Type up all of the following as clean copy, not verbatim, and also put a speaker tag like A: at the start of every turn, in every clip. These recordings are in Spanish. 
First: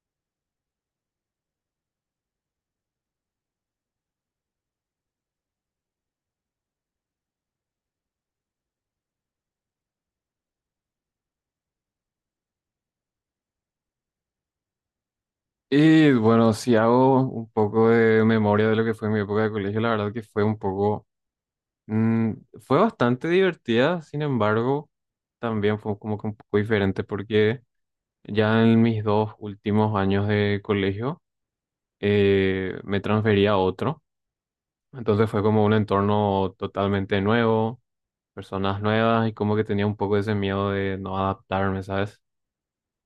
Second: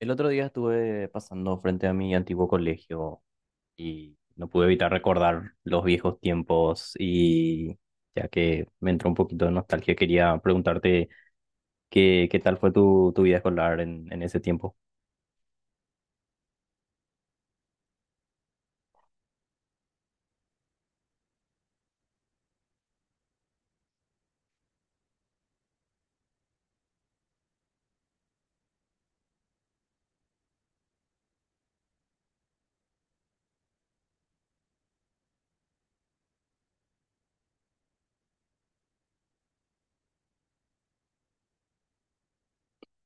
A: El otro día estuve pasando frente a mi antiguo colegio y no pude evitar recordar los viejos tiempos y ya que me entró un poquito de nostalgia, quería preguntarte qué tal fue tu vida escolar en ese tiempo.
B: Y bueno, si hago un poco de memoria de lo que fue mi época de colegio, la verdad que fue un poco, mm, fue bastante divertida. Sin embargo, también fue como que un poco diferente porque ya en mis dos últimos años de colegio me transferí a otro. Entonces fue como un entorno totalmente nuevo, personas nuevas, y como que tenía un poco ese miedo de no adaptarme, ¿sabes?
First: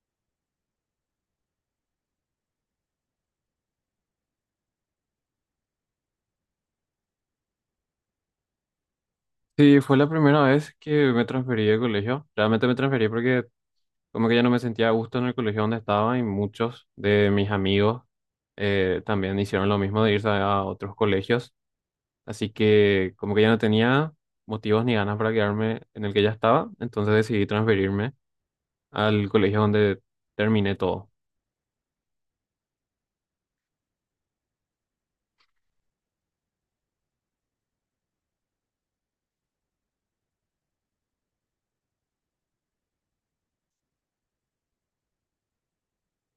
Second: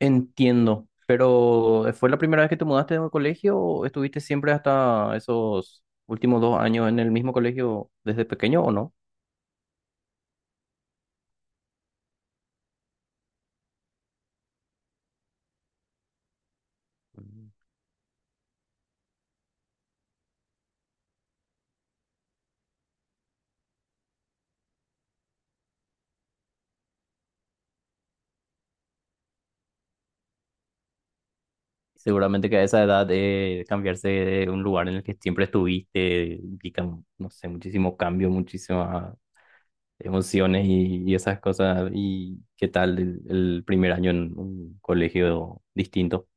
A: Entiendo, pero ¿fue la primera vez que te mudaste de colegio o estuviste siempre hasta esos últimos dos años en el mismo colegio desde pequeño o no?
B: Sí, fue la primera vez que me transferí de colegio. Realmente me transferí porque Como que ya no me sentía a gusto en el colegio donde estaba, y muchos de mis amigos también hicieron lo mismo de irse a otros colegios. Así que como que ya no tenía motivos ni ganas para quedarme en el que ya estaba, entonces decidí transferirme al colegio donde terminé todo.
A: Seguramente que a esa edad cambiarse de un lugar en el que siempre estuviste implica, no sé, muchísimo cambio, muchísimas emociones y esas cosas. ¿Y qué tal el primer año en un colegio distinto?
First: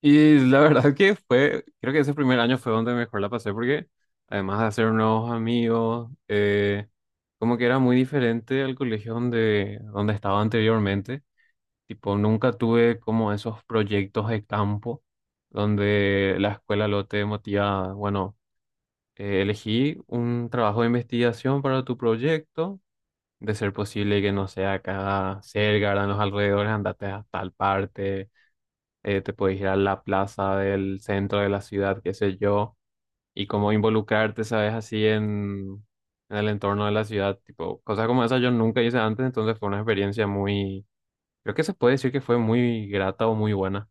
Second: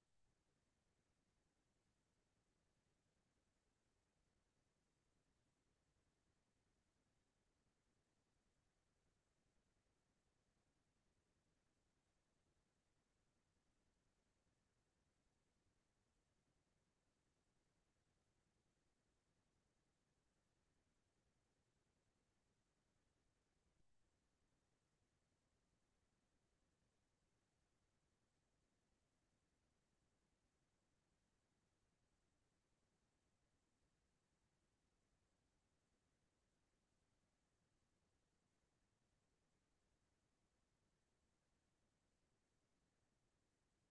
B: Y la verdad que creo que ese primer año fue donde mejor la pasé, porque además de hacer nuevos amigos, como que era muy diferente al colegio donde estaba anteriormente. Tipo, nunca tuve como esos proyectos de campo donde la escuela lo te motiva, bueno, elegí un trabajo de investigación para tu proyecto, de ser posible que no sea acá cerca, en los alrededores, andate a tal parte, te puedes ir a la plaza del centro de la ciudad, qué sé yo, y como involucrarte, sabes, así en el entorno de la ciudad. Tipo, cosas como esas yo nunca hice antes, entonces fue una experiencia muy creo que se puede decir que fue muy grata o muy buena.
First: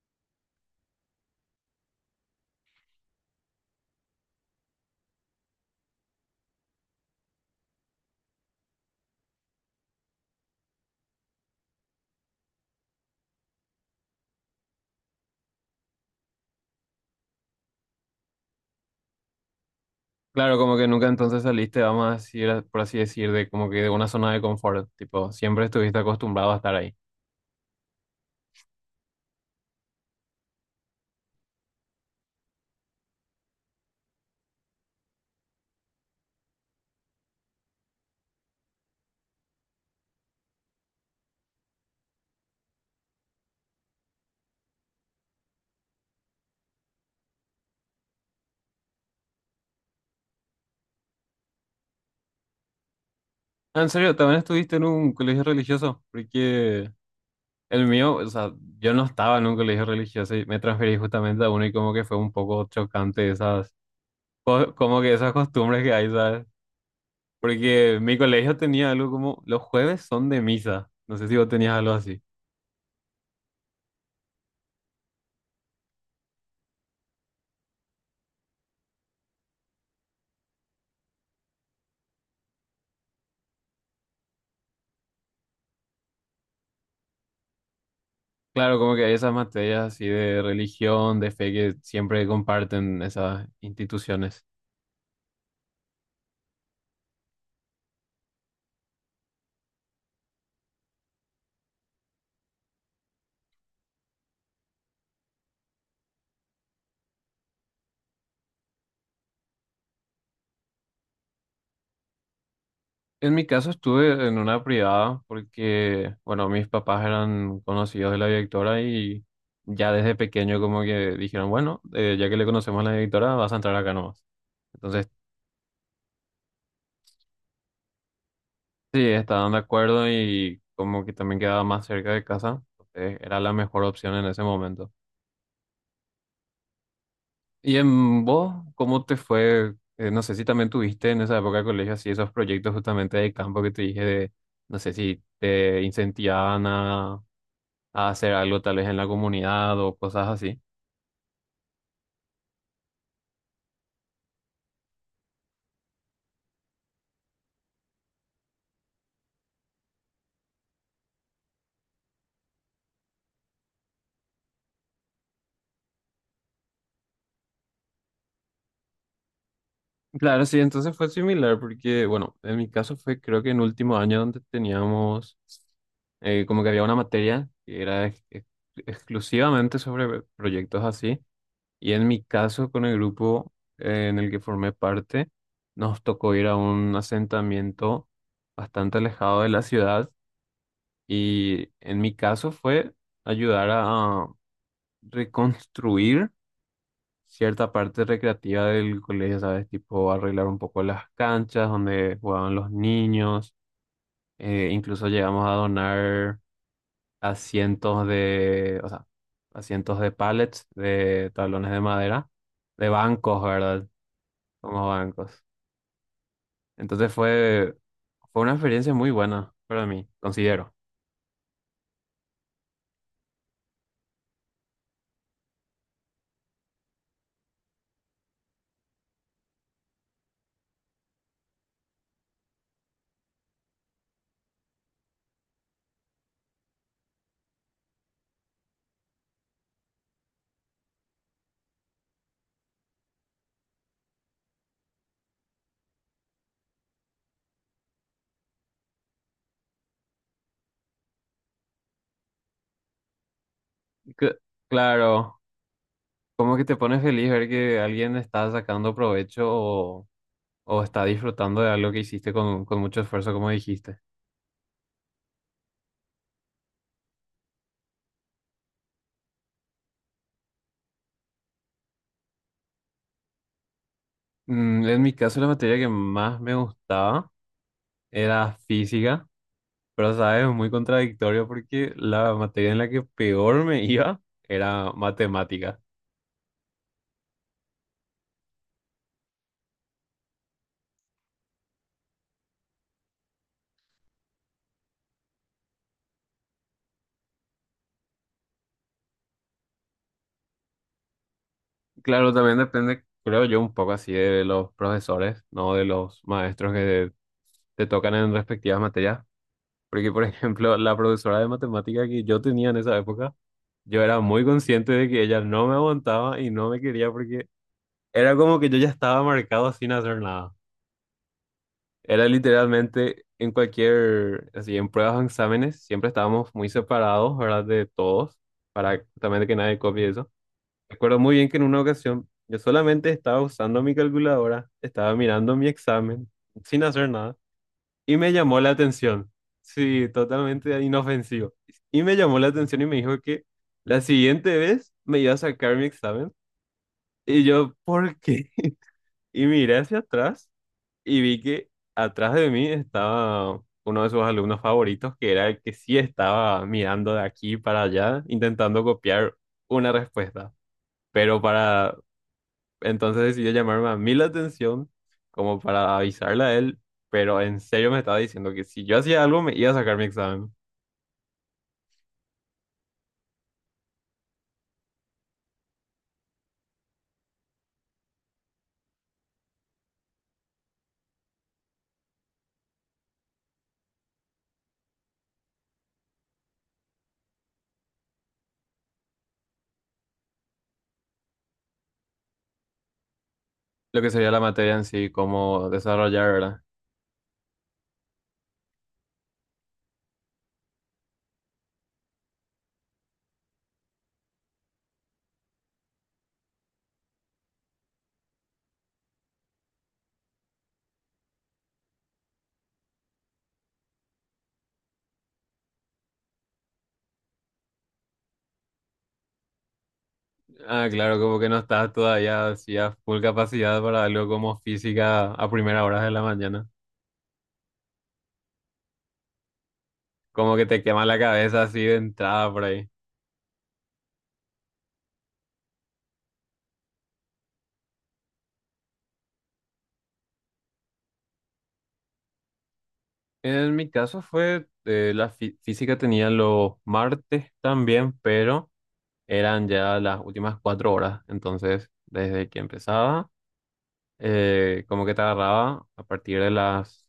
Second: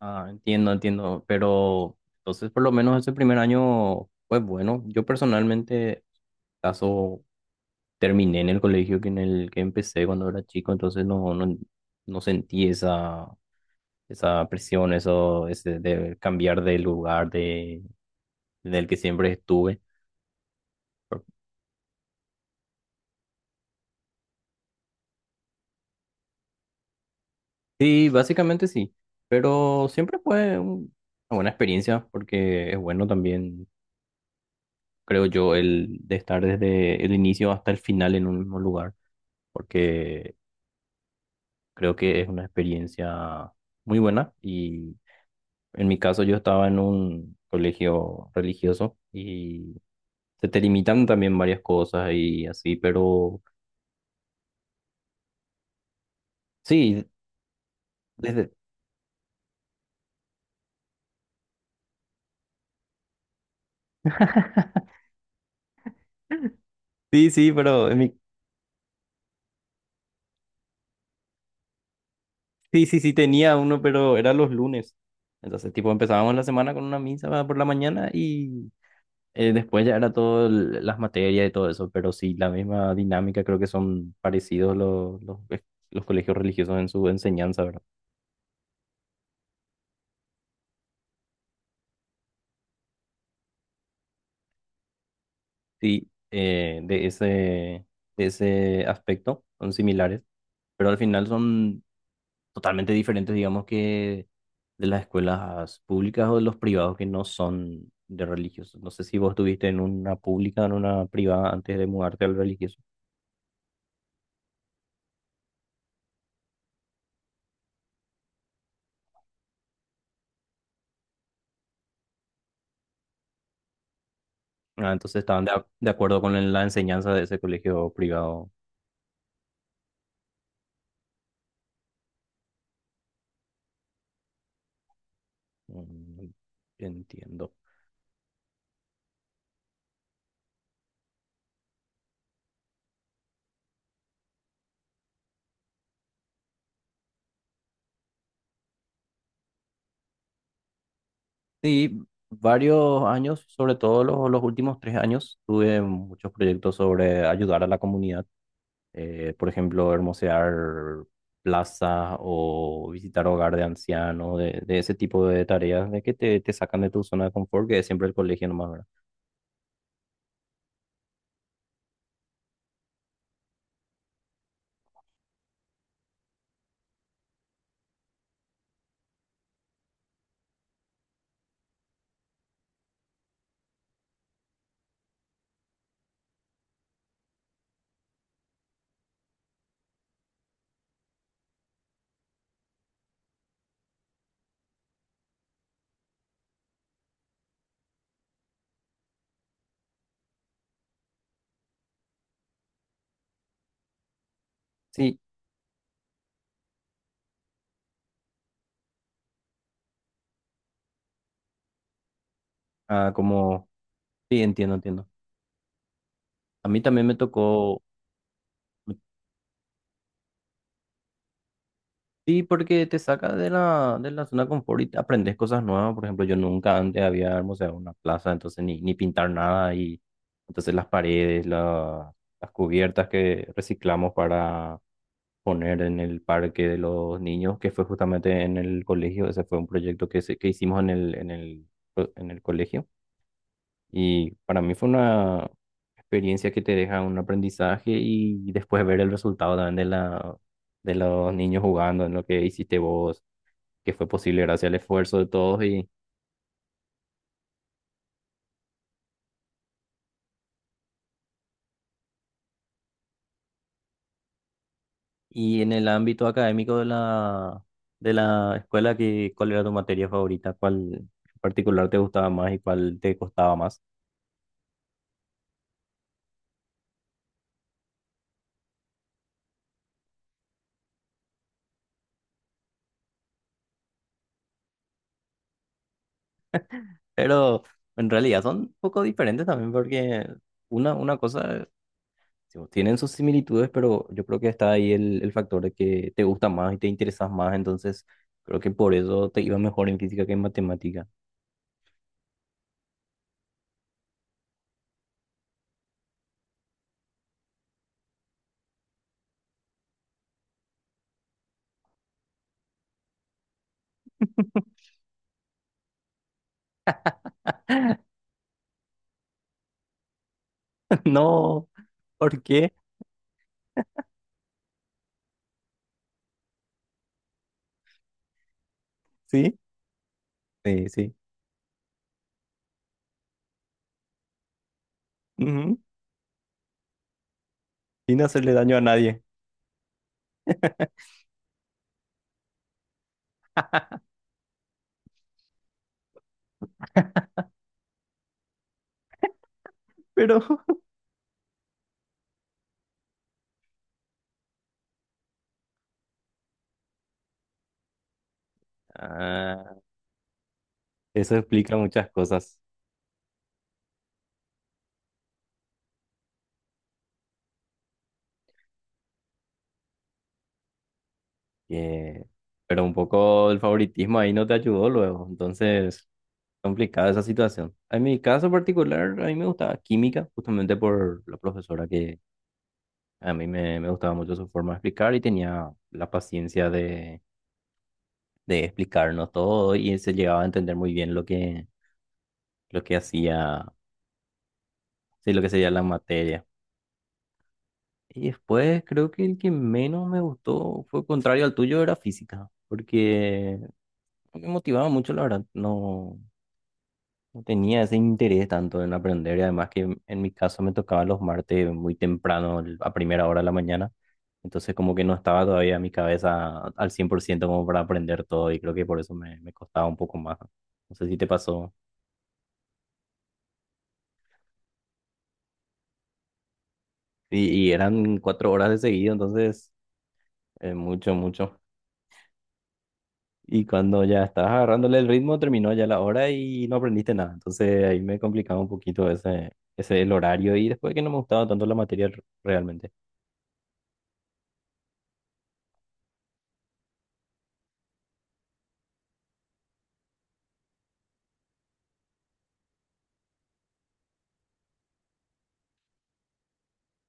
A: Ah, entiendo, entiendo, pero entonces por lo menos ese primer año, pues bueno, yo personalmente caso terminé en el colegio que en el que empecé cuando era chico, entonces no sentí esa presión, eso, ese de cambiar de lugar de, del que siempre estuve.
B: Claro, como que nunca entonces saliste, vamos a decir, por así decir, de como que de una zona de confort, tipo, siempre estuviste acostumbrado a estar ahí.
A: Sí, básicamente sí, pero siempre fue una buena experiencia porque es bueno también, creo yo, el de estar desde el inicio hasta el final en un mismo lugar, porque creo que es una experiencia muy buena y en mi caso yo estaba en un colegio religioso y se te limitan también varias cosas y así, pero
B: Ah, en serio, también estuviste en un colegio religioso, porque
A: sí.
B: el mío, o
A: Desde,
B: sea, yo no estaba en un colegio religioso y me transferí justamente a uno, y como que fue un poco chocante como que esas costumbres que hay, ¿sabes?
A: Sí, sí, pero
B: Porque
A: en
B: mi
A: mi...
B: colegio tenía algo como, los jueves son de misa, no sé si vos tenías algo así.
A: Sí, sí, sí tenía uno, pero era los lunes. Entonces, tipo, empezábamos la semana con una misa por la mañana y después ya era todo las materias y todo eso, pero sí, la misma dinámica, creo que son parecidos los colegios religiosos en su enseñanza, ¿verdad?
B: Claro, como que hay esas materias así de religión, de fe, que siempre comparten esas instituciones.
A: Sí, de ese aspecto son similares, pero al final son totalmente diferentes, digamos, que de las escuelas públicas o de los privados que no son de religiosos. No sé si vos estuviste en una pública o en una privada antes de mudarte al religioso.
B: En mi caso estuve en una privada porque, bueno, mis papás eran conocidos de la directora, y ya desde pequeño como que dijeron, bueno, ya que le conocemos a la directora, vas a entrar acá nomás.
A: Ah,
B: Entonces,
A: entonces estaban de, de acuerdo con la enseñanza de ese colegio privado.
B: sí, estaban de acuerdo, y como que también quedaba más cerca de casa, entonces era la mejor opción en ese momento.
A: Mm, entiendo.
B: Y en vos, ¿cómo te fue? No sé si también tuviste en esa época de colegio así esos proyectos justamente de campo que te dije de, no sé si te incentivaban a hacer algo tal vez en la comunidad o cosas así.
A: Sí, varios años, sobre todo los últimos tres años, tuve muchos proyectos sobre ayudar a la comunidad. Eh, por ejemplo, hermosear plazas o visitar hogar de ancianos, de ese tipo de tareas, de que te sacan de tu zona de confort, que es siempre el colegio nomás, ¿verdad?
B: Claro, sí, entonces fue similar porque, bueno, en mi caso fue creo que en último año donde teníamos como que había una materia que era exclusivamente sobre proyectos así. Y en mi caso, con el grupo en el que formé parte, nos tocó ir a un asentamiento bastante alejado de la ciudad, y en mi caso fue ayudar a reconstruir cierta parte recreativa del colegio, ¿sabes? Tipo arreglar un poco las canchas donde jugaban los niños, incluso
A: Sí,
B: llegamos a donar asientos de, o sea, asientos de pallets, de tablones de madera, de
A: ah,
B: bancos,
A: como,
B: ¿verdad?
A: sí, entiendo,
B: Como
A: entiendo.
B: bancos.
A: A mí también
B: Entonces
A: me tocó,
B: fue,
A: me.
B: fue una experiencia muy buena para mí, considero.
A: Sí, porque te saca de de la zona de confort y te aprendes cosas nuevas. Por ejemplo, yo nunca antes había hermoseado una plaza, entonces ni pintar nada. Y entonces las paredes, las cubiertas que reciclamos para poner en el parque de los niños, que fue justamente en el colegio. Ese fue un proyecto que, que hicimos en el colegio. Y para mí fue una experiencia que te deja un aprendizaje y después ver el resultado también de de los niños jugando, en lo que hiciste vos, que fue
B: Cl-
A: posible gracias al esfuerzo de
B: claro,
A: todos.
B: como que te pone feliz ver que alguien está sacando provecho, o está disfrutando de algo que hiciste con mucho esfuerzo, como dijiste.
A: Y en el ámbito académico de de la escuela, que, ¿cuál era tu materia favorita? ¿Cuál en particular te gustaba más y cuál te costaba más?
B: En mi caso, la materia que más me gustaba era física, pero sabes, es muy contradictorio porque la materia en la que peor me iba era matemática.
A: Pero en realidad son un poco diferentes también porque... una cosa. Tipo, tienen sus similitudes, pero yo creo que está ahí el factor de que te gusta más y te interesas más, entonces creo que por eso te iba mejor en física que en matemática.
B: Claro, también depende, creo yo, un poco así de los profesores, no de los maestros que te tocan en respectivas materias. Porque, por ejemplo, la profesora de matemática que yo tenía en esa época, yo era muy consciente de que ella no me aguantaba y no me quería, porque era como que yo ya estaba marcado sin hacer nada.
A: No,
B: Era
A: ¿por qué?
B: literalmente en cualquier, así, en pruebas o exámenes, siempre estábamos muy separados, ¿verdad? De todos, para también que
A: Sí,
B: nadie copie eso.
A: sí, sí.
B: Recuerdo muy bien que en una ocasión yo solamente estaba usando mi calculadora, estaba mirando mi
A: Ujú.
B: examen sin hacer nada, y
A: Sin
B: me
A: hacerle
B: llamó la
A: daño a nadie,
B: atención. Sí, totalmente inofensivo. Y me llamó la atención y me dijo que la siguiente vez me iba a sacar mi examen. Y yo, ¿por qué? Y miré hacia
A: pero
B: atrás y vi que atrás de mí estaba uno de sus alumnos favoritos, que era el que sí estaba mirando de aquí para allá, intentando copiar
A: ah,
B: una respuesta.
A: eso
B: Pero
A: explica
B: para
A: muchas cosas.
B: Entonces decidió llamarme a mí la atención como para avisarle a él, pero en serio me estaba diciendo que si yo hacía algo me iba a sacar mi examen.
A: Que- pero un poco el favoritismo ahí no te ayudó luego, entonces complicada esa situación. En mi caso particular, a mí me gustaba química, justamente por la profesora que a mí me gustaba mucho su forma de explicar y tenía la paciencia de explicarnos todo y se llegaba a entender muy bien lo que hacía,
B: Lo que sería la materia en sí,
A: sí, lo que
B: cómo
A: sería la
B: desarrollar,
A: materia.
B: ¿verdad?
A: Y después creo que el que menos me gustó fue contrario al tuyo, era física, porque no me motivaba mucho, la verdad, no, no tenía ese interés tanto en aprender y además que en mi caso me tocaba los martes muy temprano, a primera hora de la mañana. Entonces como que no estaba todavía en mi cabeza al 100% como para aprender todo y creo que por eso me costaba un poco más.
B: Ah,
A: No sé si
B: claro,
A: te
B: como que no
A: pasó.
B: estás todavía así a full capacidad para algo como física a primera hora de la mañana.
A: Y eran cuatro horas de seguido, entonces
B: Como que te quema
A: mucho,
B: la
A: mucho.
B: cabeza así de entrada por ahí.
A: Y cuando ya estabas agarrándole el ritmo, terminó ya la hora y no aprendiste nada. Entonces ahí me complicaba un poquito ese, ese el horario y después que no me gustaba tanto la materia realmente.
B: En mi caso fue, física tenía los martes también, pero eran ya las últimas 4 horas. Entonces, desde que empezaba como que te agarraba a partir de las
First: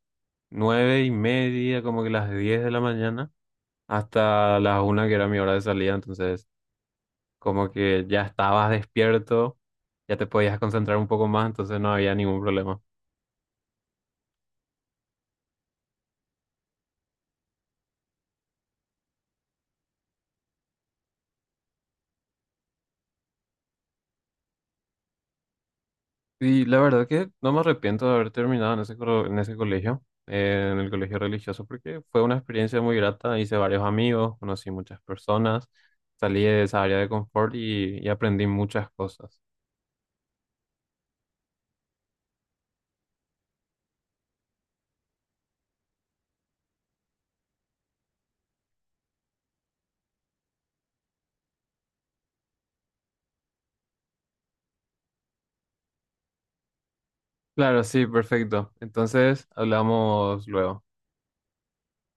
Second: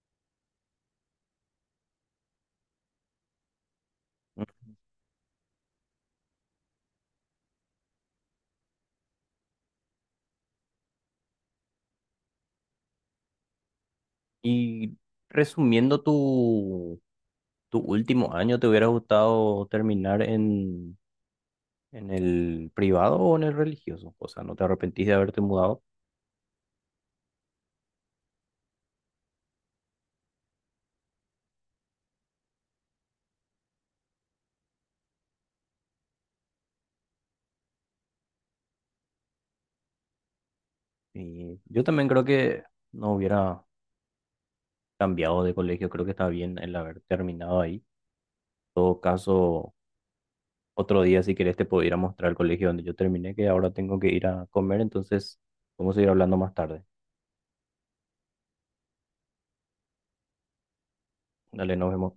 B: 9:30, como que las 10 de la mañana,
A: Mm.
B: hasta la 1 que era mi hora de salida. Entonces como que ya estabas despierto, ya te podías concentrar un poco más, entonces no había ningún problema.
A: Y resumiendo tu, tu último año, ¿te hubiera gustado terminar en el privado o en el religioso? O sea, no te arrepentís de haberte mudado.
B: Y la verdad que no me arrepiento de haber terminado en en ese colegio, en el colegio religioso, porque fue una experiencia muy grata, hice varios amigos, conocí muchas personas, salí de esa área de confort, y aprendí muchas cosas.
A: Y yo también creo que no hubiera cambiado de colegio, creo que está bien el haber terminado ahí. En todo caso, otro día si querés te puedo ir a mostrar el colegio donde yo terminé, que ahora tengo que ir a comer, entonces vamos a ir hablando más tarde.
B: Claro, sí, perfecto. Entonces, hablamos luego.
A: Dale, nos vemos.